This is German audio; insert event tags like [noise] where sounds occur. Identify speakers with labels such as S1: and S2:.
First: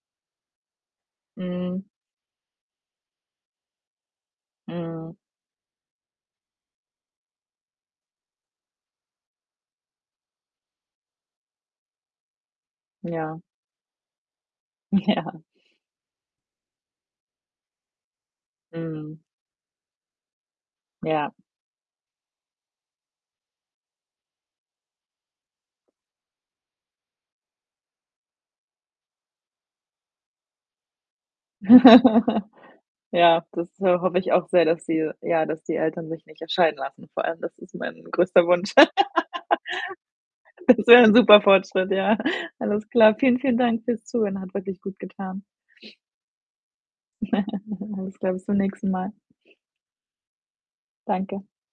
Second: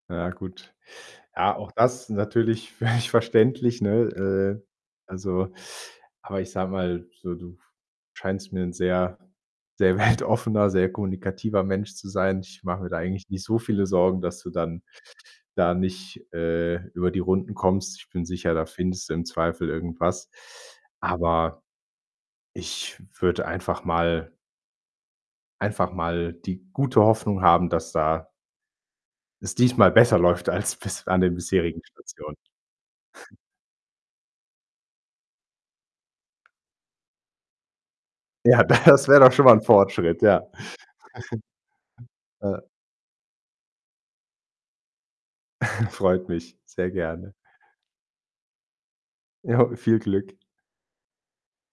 S1: Na ja, gut. Ja, auch
S2: Mhm.
S1: das natürlich völlig verständlich, ne? Äh,
S2: Mhm.
S1: also aber ich sage mal, so, du f scheinst mir 'n sehr, sehr weltoffener, sehr kommunikativer Mensch zu sein. Ich mache mir da eigentlich
S2: Ja.
S1: nicht so viele Sorgen, dass du dann
S2: Ja.
S1: da nicht, äh, über die Runden kommst. Ich bin sicher, da findest du
S2: Mhm.
S1: im Zweifel irgendwas.
S2: Ja.
S1: Aber ich würde einfach mal einfach mal die gute Hoffnung haben, dass da es diesmal besser läuft als bis an den bisherigen Stationen.
S2: [laughs] Ja, das, äh, hoffe ich auch sehr, dass sie ja, dass die Eltern sich nicht, scheiden lassen vor allem. Das ist mein größter
S1: Ja,
S2: Wunsch. [laughs]
S1: das wär doch schon mal 'n Fortschritt, ja.
S2: Das wär 'n super Fortschritt, ja.
S1: [giggles] Äh
S2: Alles klar. Vielen, vielen Dank fürs Zuhören, hat wirklich gutgetan.
S1: [chuckles] Freut mich sehr gerne.
S2: [giggles] Alles klar, bis zum nächsten Mal.
S1: Ja, viel Glück.
S2: Danke.